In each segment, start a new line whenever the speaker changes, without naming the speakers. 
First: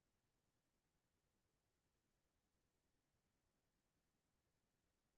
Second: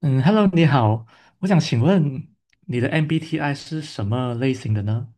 嗯，Hello，你好，我想请问你的 MBTI 是什么类型的呢？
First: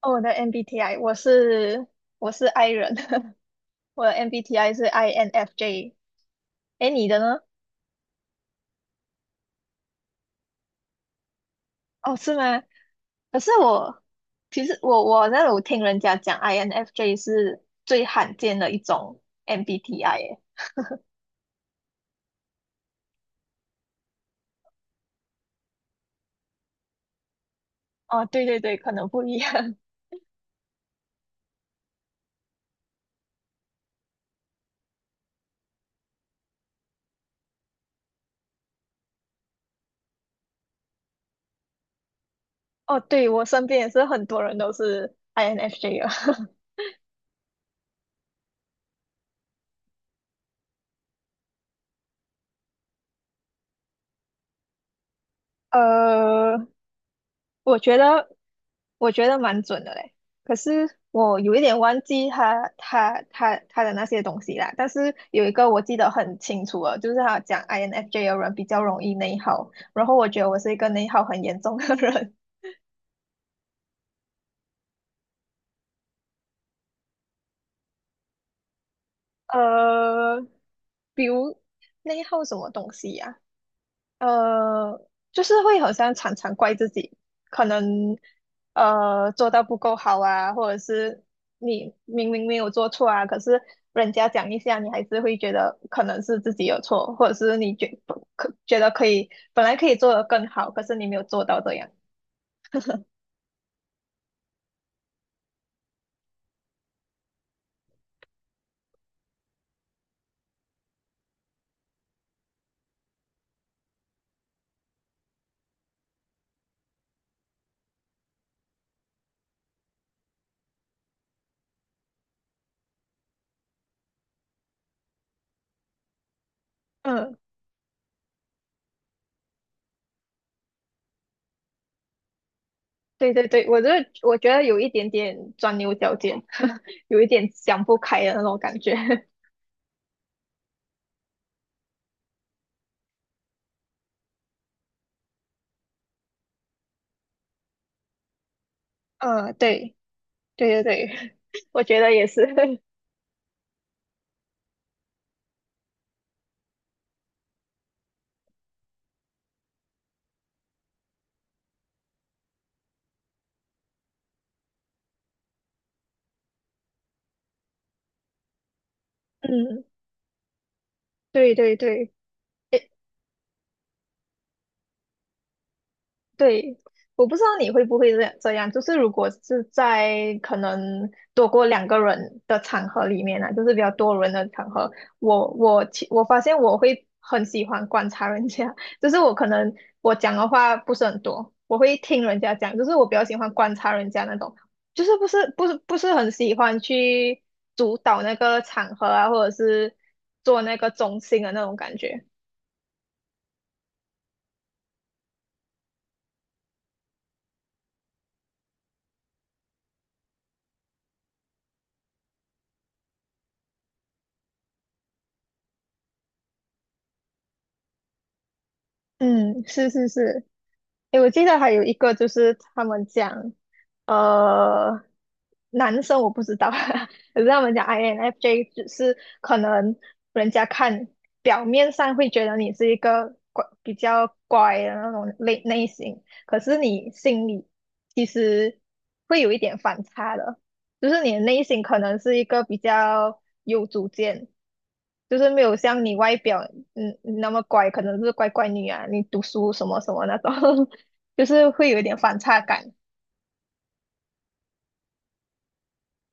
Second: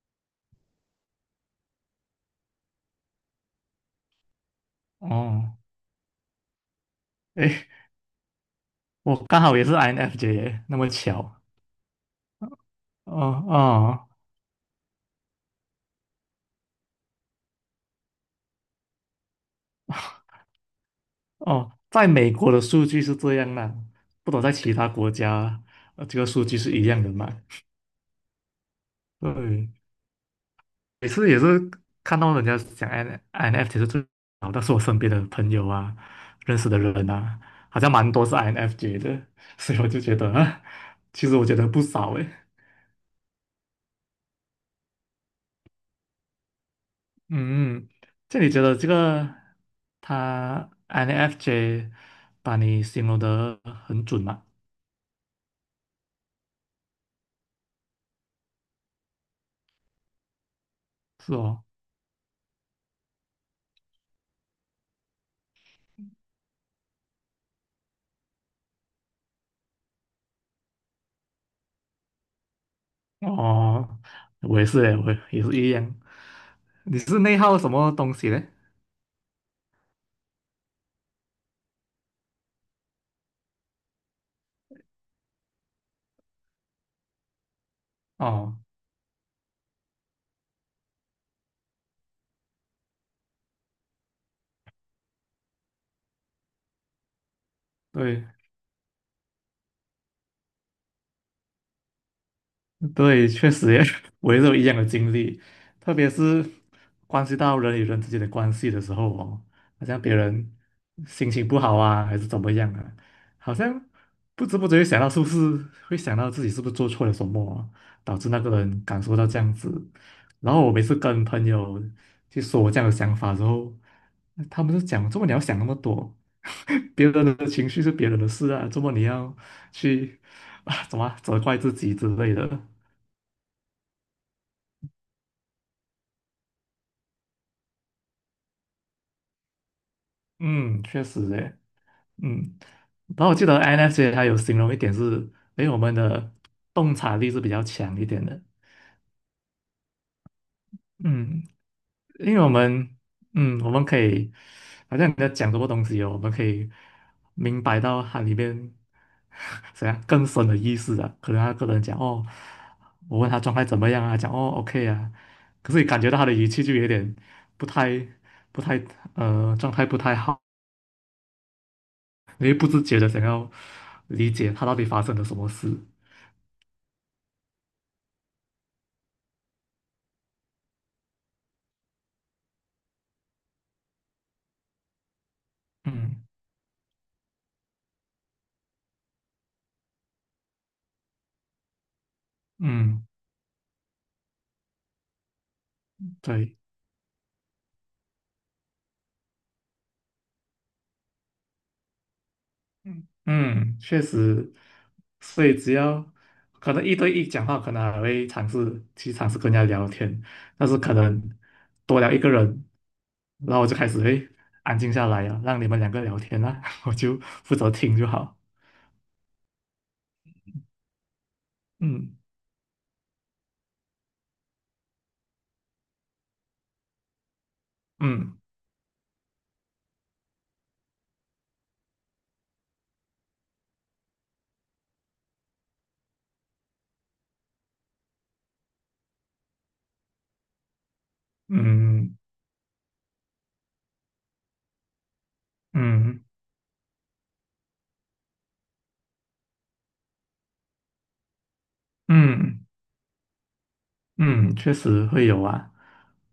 哦，我的 MBTI 我是 I 人，我的 MBTI 是
哦，
INFJ。哎，你的呢？
诶，我刚好也是 INFJ，那么巧。
哦，是吗？可
哦
是我
哦
其实我我那我听人家讲 INFJ 是最罕见的一种 MBTI 诶。
哦，在美国的数据是这样啦，不懂在其他国家，这个数据是一样的嘛？
哦，对对对，可能不一
对，
样。
每次也是看到人家讲 INFJ 是最好，但是我身边的朋友啊，认识的人啊，好像蛮多是 INFJ 的，所以我就觉得，啊，其实我觉得不少诶。
哦，对，我身边也是很多人都是 INFJ 了。
嗯，这你觉得这个他 INFJ 把你形容得很准吗？
呃，我觉得我觉得蛮准的嘞，可是
是
我有一
哦，
点忘记他的那些东西啦。但是有一个我记得很清楚了，就是他讲 INFJ 的人比较容易内耗，然后我觉得我是一个内耗很严重的人。
哦，我也是诶，我也是一样。你是内耗什么东西嘞？
呃，比如内耗什么东西呀、呃，就是会好像常常怪自己，可能
哦，
做到不够好啊，或者是你明明没有做错啊，可是人家讲一下，你还是会觉得可能是自己有错，或者是你觉不
对。
可觉得可以本来可以做得更好，可是你没有做到这样。
对，确实也 我也是有一样的经历，特别是关系到人与人之间的关系的时候哦，好像别人心情不好啊，还是怎么样啊，好像不知不觉想到是不是会想到自己是不是做错了什么啊导致那个人感受到这样子。然后我每次跟朋友去说我这样的想法之后，他们就讲：“怎么你要想那么多？别人
嗯，
的情绪是别人的事啊，怎么你要去 啊怎么啊责怪自己之类的？”
对对对，我觉得有一点点钻牛角尖，有一点想不开的那种感觉。
嗯，确实诶，嗯，然后我记得 n f c 它有形容一点是，诶，我们的洞察力是比较强一点的，
嗯，对对对对，
嗯，
我觉得也
因为
是。
我 们，嗯，我们可以，好像你在讲什么东西哦，我们可以明白到它里面 怎样更深的意思啊，可能他个人讲哦，我问他状态怎么样啊，讲哦 OK 啊，可是你感觉到他的语气就有点不太不太状
嗯，
态不太好。
对对对。
你会不自
诶，
觉的想要理解他到底发生了什么事。
对，我不知道你会不会这样，就是如果是在可能多过两个人的场合里面啊，就是比较多人的场合，我
嗯
发现我会很喜欢观察人家，就是我可能我讲的话不是很多，我会听人家讲，就是
嗯，
我比较喜欢观察人家那种，就是不是很喜
对，
欢去主导那个场合啊，或者是做那个中心的那种感觉。
嗯，确实，所以只要可能一对一讲话，可能还会尝试去尝试跟人家聊天，但是可能多聊一个人，然后我就开始会安静下来啊，让你们两个聊天啊，我就负责听就好。
嗯，是是是。诶，我记得还有一个
嗯
就是他们讲，呃，男生我不知道，可是他们讲
嗯
INFJ 只是可能人家看表面上会觉得你是一个比较乖的那种类型，可是你心里其实会有一点反差的，就是你的内心可能
嗯
是一个比较有主见，就是没有像你
嗯
外表那么乖，可能是乖乖女啊，你读书什么什么那种，就是会有一点反差
嗯。
感。
嗯，确实会有啊。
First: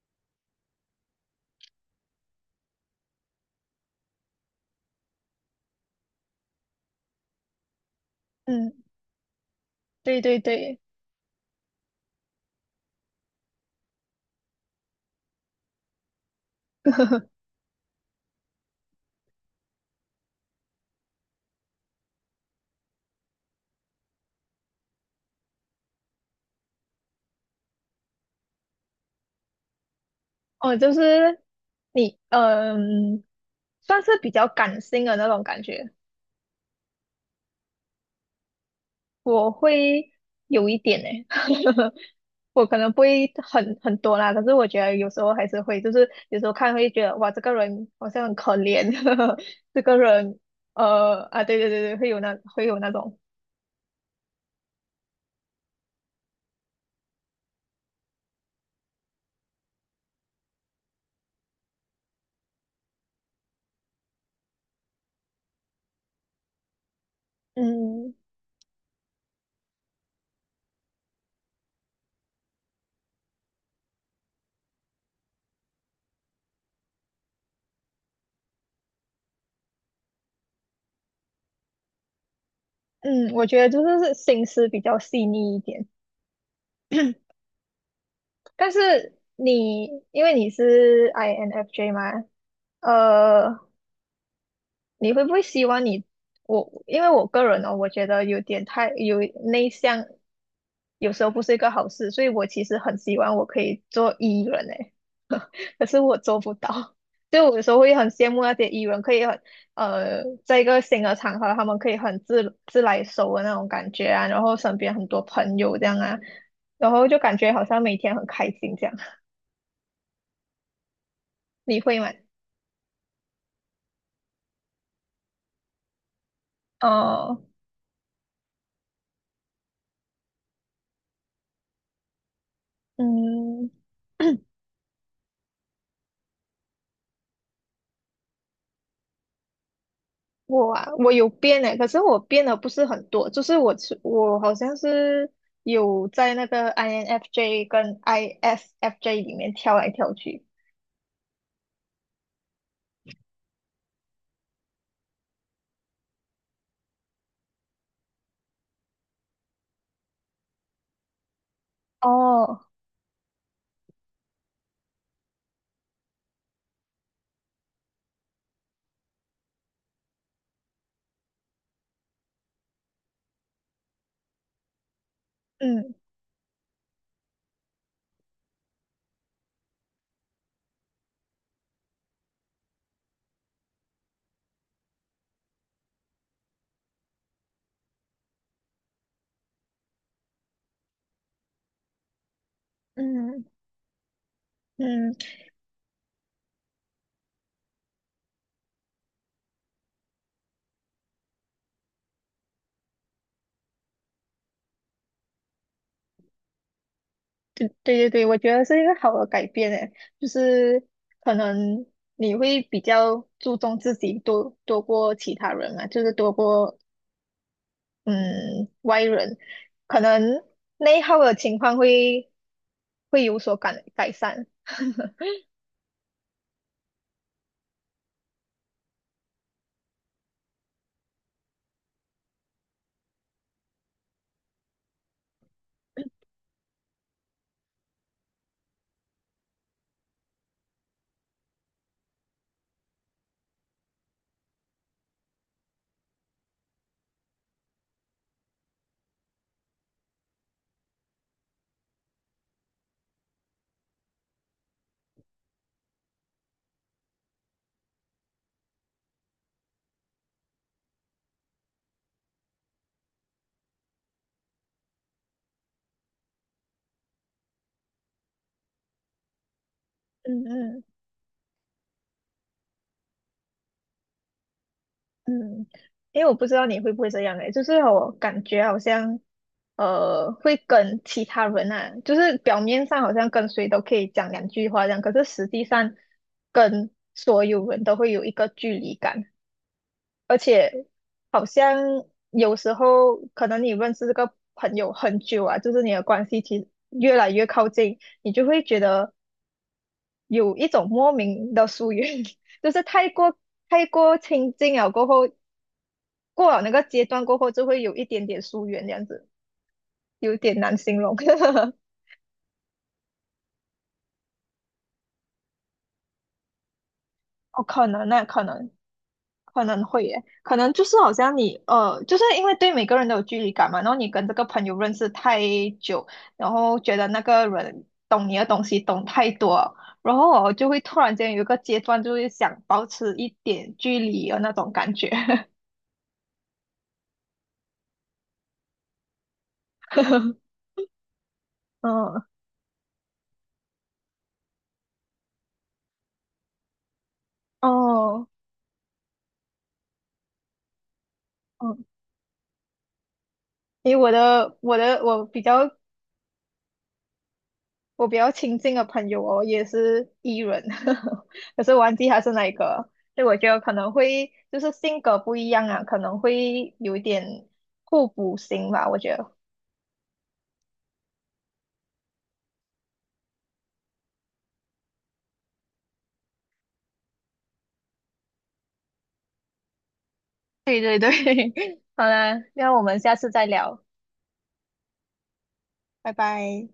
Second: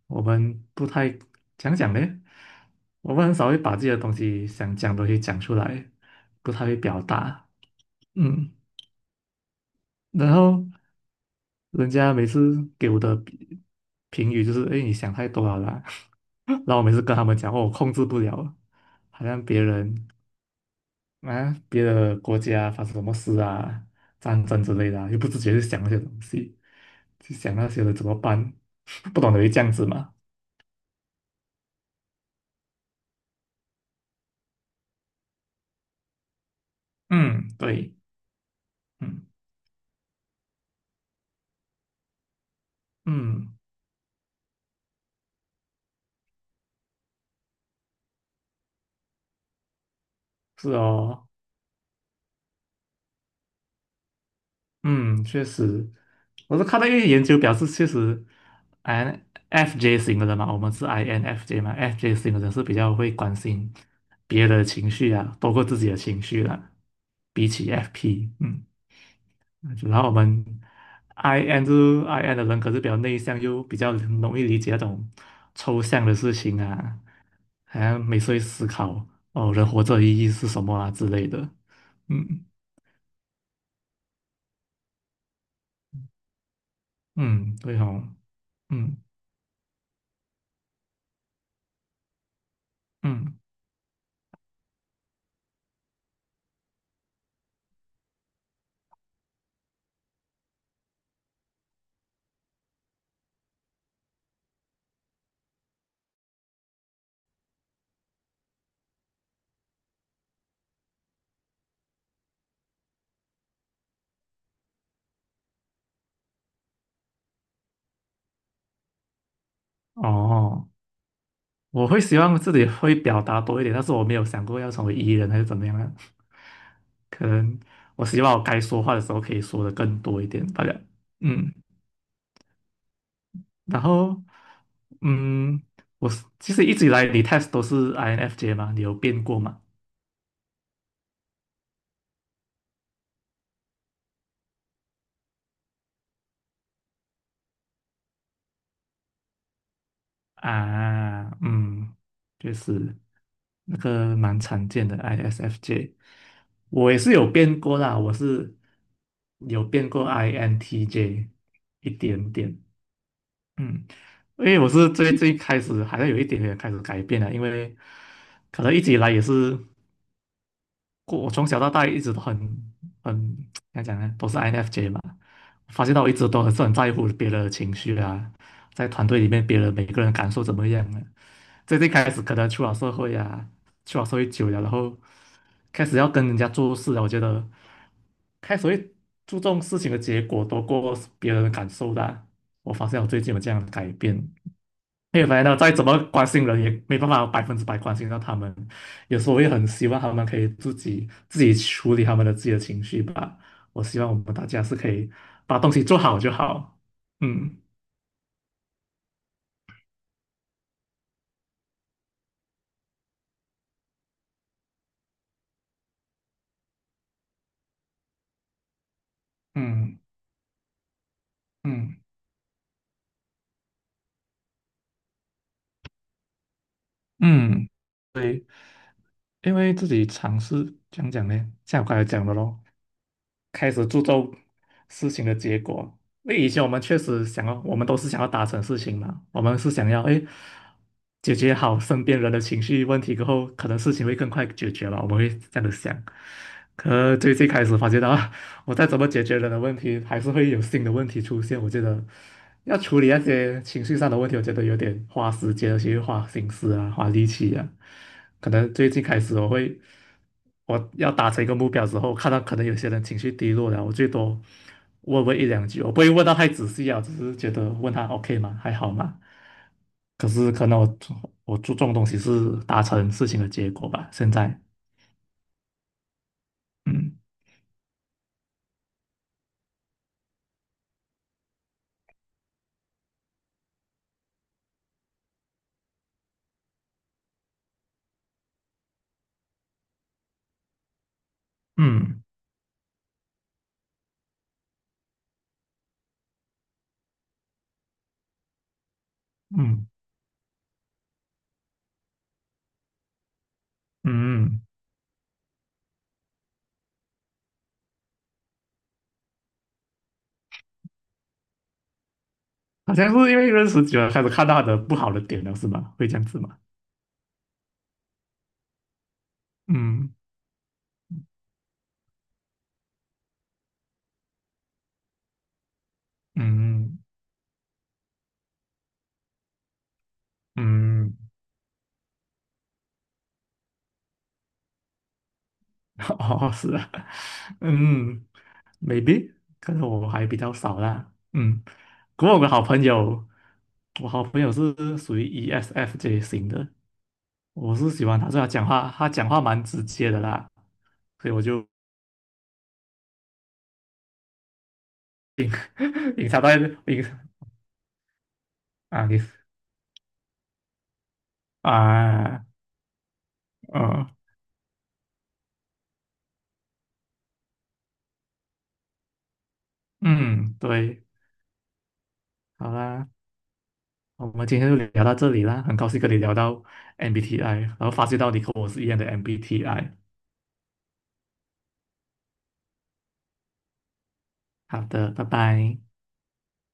我们不太讲讲呢，我们很少会把自己的东西想讲的东西讲出来，不太会表达。嗯，
嗯，对
然
对
后
对，
人家每次给我的评语就是：哎，你想太多了啦。然后我每次 跟他们讲，哦，我控制不了，好像别人啊，别的国家发生什么事啊，战争之类的啊又不自觉去想那些东西，去想那些人怎么办，不懂得会这样子嘛。
哦，就是你，算是比较感性的那种感觉，
嗯，对，嗯
我会有一点呢、我可能不会
嗯，
很多啦，可是我觉得有时候还是会，就是有时候看会觉得哇，这个人好像很可怜，这个人，
是哦，
对对对对，会有那种。
嗯，确实，我是看到一些研究表示，确实，INFJ 型的人嘛，我们是 INFJ 嘛，FJ 型的人是比较会关心别人的情绪啊，包括自己的情绪啦、比起
嗯
FP，嗯。然后我们 IN 的人，可是比较内向，又比较容易理解那种抽象的事情啊，好像每次会思考哦，人活着的意义是什么啊之类的。嗯
嗯，我觉得就是心思比较细腻一点。
嗯，对哦，
但
嗯
是你因为你是 INFJ 嘛，
嗯，
呃，你会不会希望你我？因为我个人呢、哦，我觉得有点太内向，有时候不是一个好事，所以我其实很希望我可以做艺人诶，可是我做不到。就我有时候会很羡慕那些艺人，可以，在一个新的场合，他们可以很自自来熟的那种感觉啊，然后身边很多朋友这样啊，然后就感觉好像每天很开心这样。
哦，
你
我
会
会
吗？
希望自己会表达多一点，但是我没有想过要成为 E 人还是怎么样啊，可
哦，
能我希望我该说话的时候可以说的更多一点，大家嗯，
嗯。
然后。嗯，我是其实一直以来你 test 都是 INFJ 嘛，你有变过吗？
我啊，我有变诶，可是我变的不是很多，就是我好像是有在那个 INFJ 跟 ISFJ 里面跳来跳去。
啊，嗯，就是那个蛮常见的 ISFJ，我也是有变过啦，我是有变过 INTJ 一点
哦，
点，嗯，因为我是最最开始好像有一点点开始改变了，因为可能一直以来也是。过我从小到大一直都很怎么讲呢，都是 INFJ 嘛。发
嗯
现到我一直都很是很在乎别人的情绪啊，在团队里面别人每个人感受怎么样啊。最近开始可能出了社会啊，出了社会久了，然后开始要跟人家做事了，我觉得开始会注重事情的结果多过别人的感受的啊我发现我最近有
嗯
这样的改变，
嗯，
因为反正再怎么关心人，也没办法百分之百关心到他们。有时候我也很希望他们可以自己处理他们的自己的情绪吧。我希望我们大家是可以把东西做好就好。嗯
对对对对，我觉得是一个好的改变诶，就是可能你会比较注重自己多过其他人嘛，就是多过嗯外人，
嗯
可能内耗的情况
嗯
会会有所改善。
嗯，因为自己尝试讲讲呢，像我刚才讲的咯，开始注重事情的结果。因为以前我们确实想要，我们都是想要达成事情嘛，我们是想要哎解决好身边人的情绪问题过后，可能事情会更快解决了。我们会这样的想。可最最开始发觉到，我再怎么解决人的问题，还是会有新的问题出现。我觉得要处理那些情绪上的问题，我觉得有点花时间，而且又花心思啊，花力气啊。可能最近开始我会。我要达成一个目标之后，看到可能有些人情绪低落了，我最多问一两句，我不会问到太仔细啊，只是觉得问他 OK 吗？还好吗？可
嗯
是可能
嗯。
我我注重的东西是达成事情的结果吧。现在，
嗯，因为我不知道你会不会
嗯
这样诶，就是我感觉好像，会跟其他人啊，就是表面上好像跟谁都可以讲两句话这样，可是实际上跟所有人都会有一个距离感，而且好像
嗯
有时候可能你认识这个朋友很久啊，就是你的关系其实越来越靠近，你就会觉得
嗯
有一种莫名的疏远。就是太过
嗯，
亲
嗯，
近了过后，过了那个阶段过后，就会有一点点疏远，这样子有点难形容。
好像是因为认识久了，开始看到他的不好的点了，是吗？会这样子吗？
哦，可能会耶，可能就是好像你，就是因为对每个人都有距离感嘛，然后你跟这个朋友认识太久，然后觉
嗯
得那个人懂你的东西懂太多，然后我就会突
嗯
然
嗯。
间
嗯
有一个阶段，就会想保持一点距离的那种感觉。
哦，是啊，嗯，maybe，可能我还比较 少啦，嗯，
嗯，
不过我的好朋友，我好朋友是属于 ESFJ 型的，我是喜欢
哦，
他，所以他讲话，他讲话蛮直接的啦，所以我就
嗯，因为我的我的我比较
隐藏在隐
我比较亲近的
啊，
朋
你
友哦，也是 E 人，可是忘记他是哪
啊，
一个。所以我觉得可能
嗯
会就是性格不一样啊，可能会有一点互补型吧，我觉得。
嗯，对，好啦，我们今天就聊到这里啦，很高兴跟你聊到 MBTI，然后发现到你跟我是一样的 MBTI，
对对对，好啦，那我们下次再聊，
好的，拜拜。
拜拜。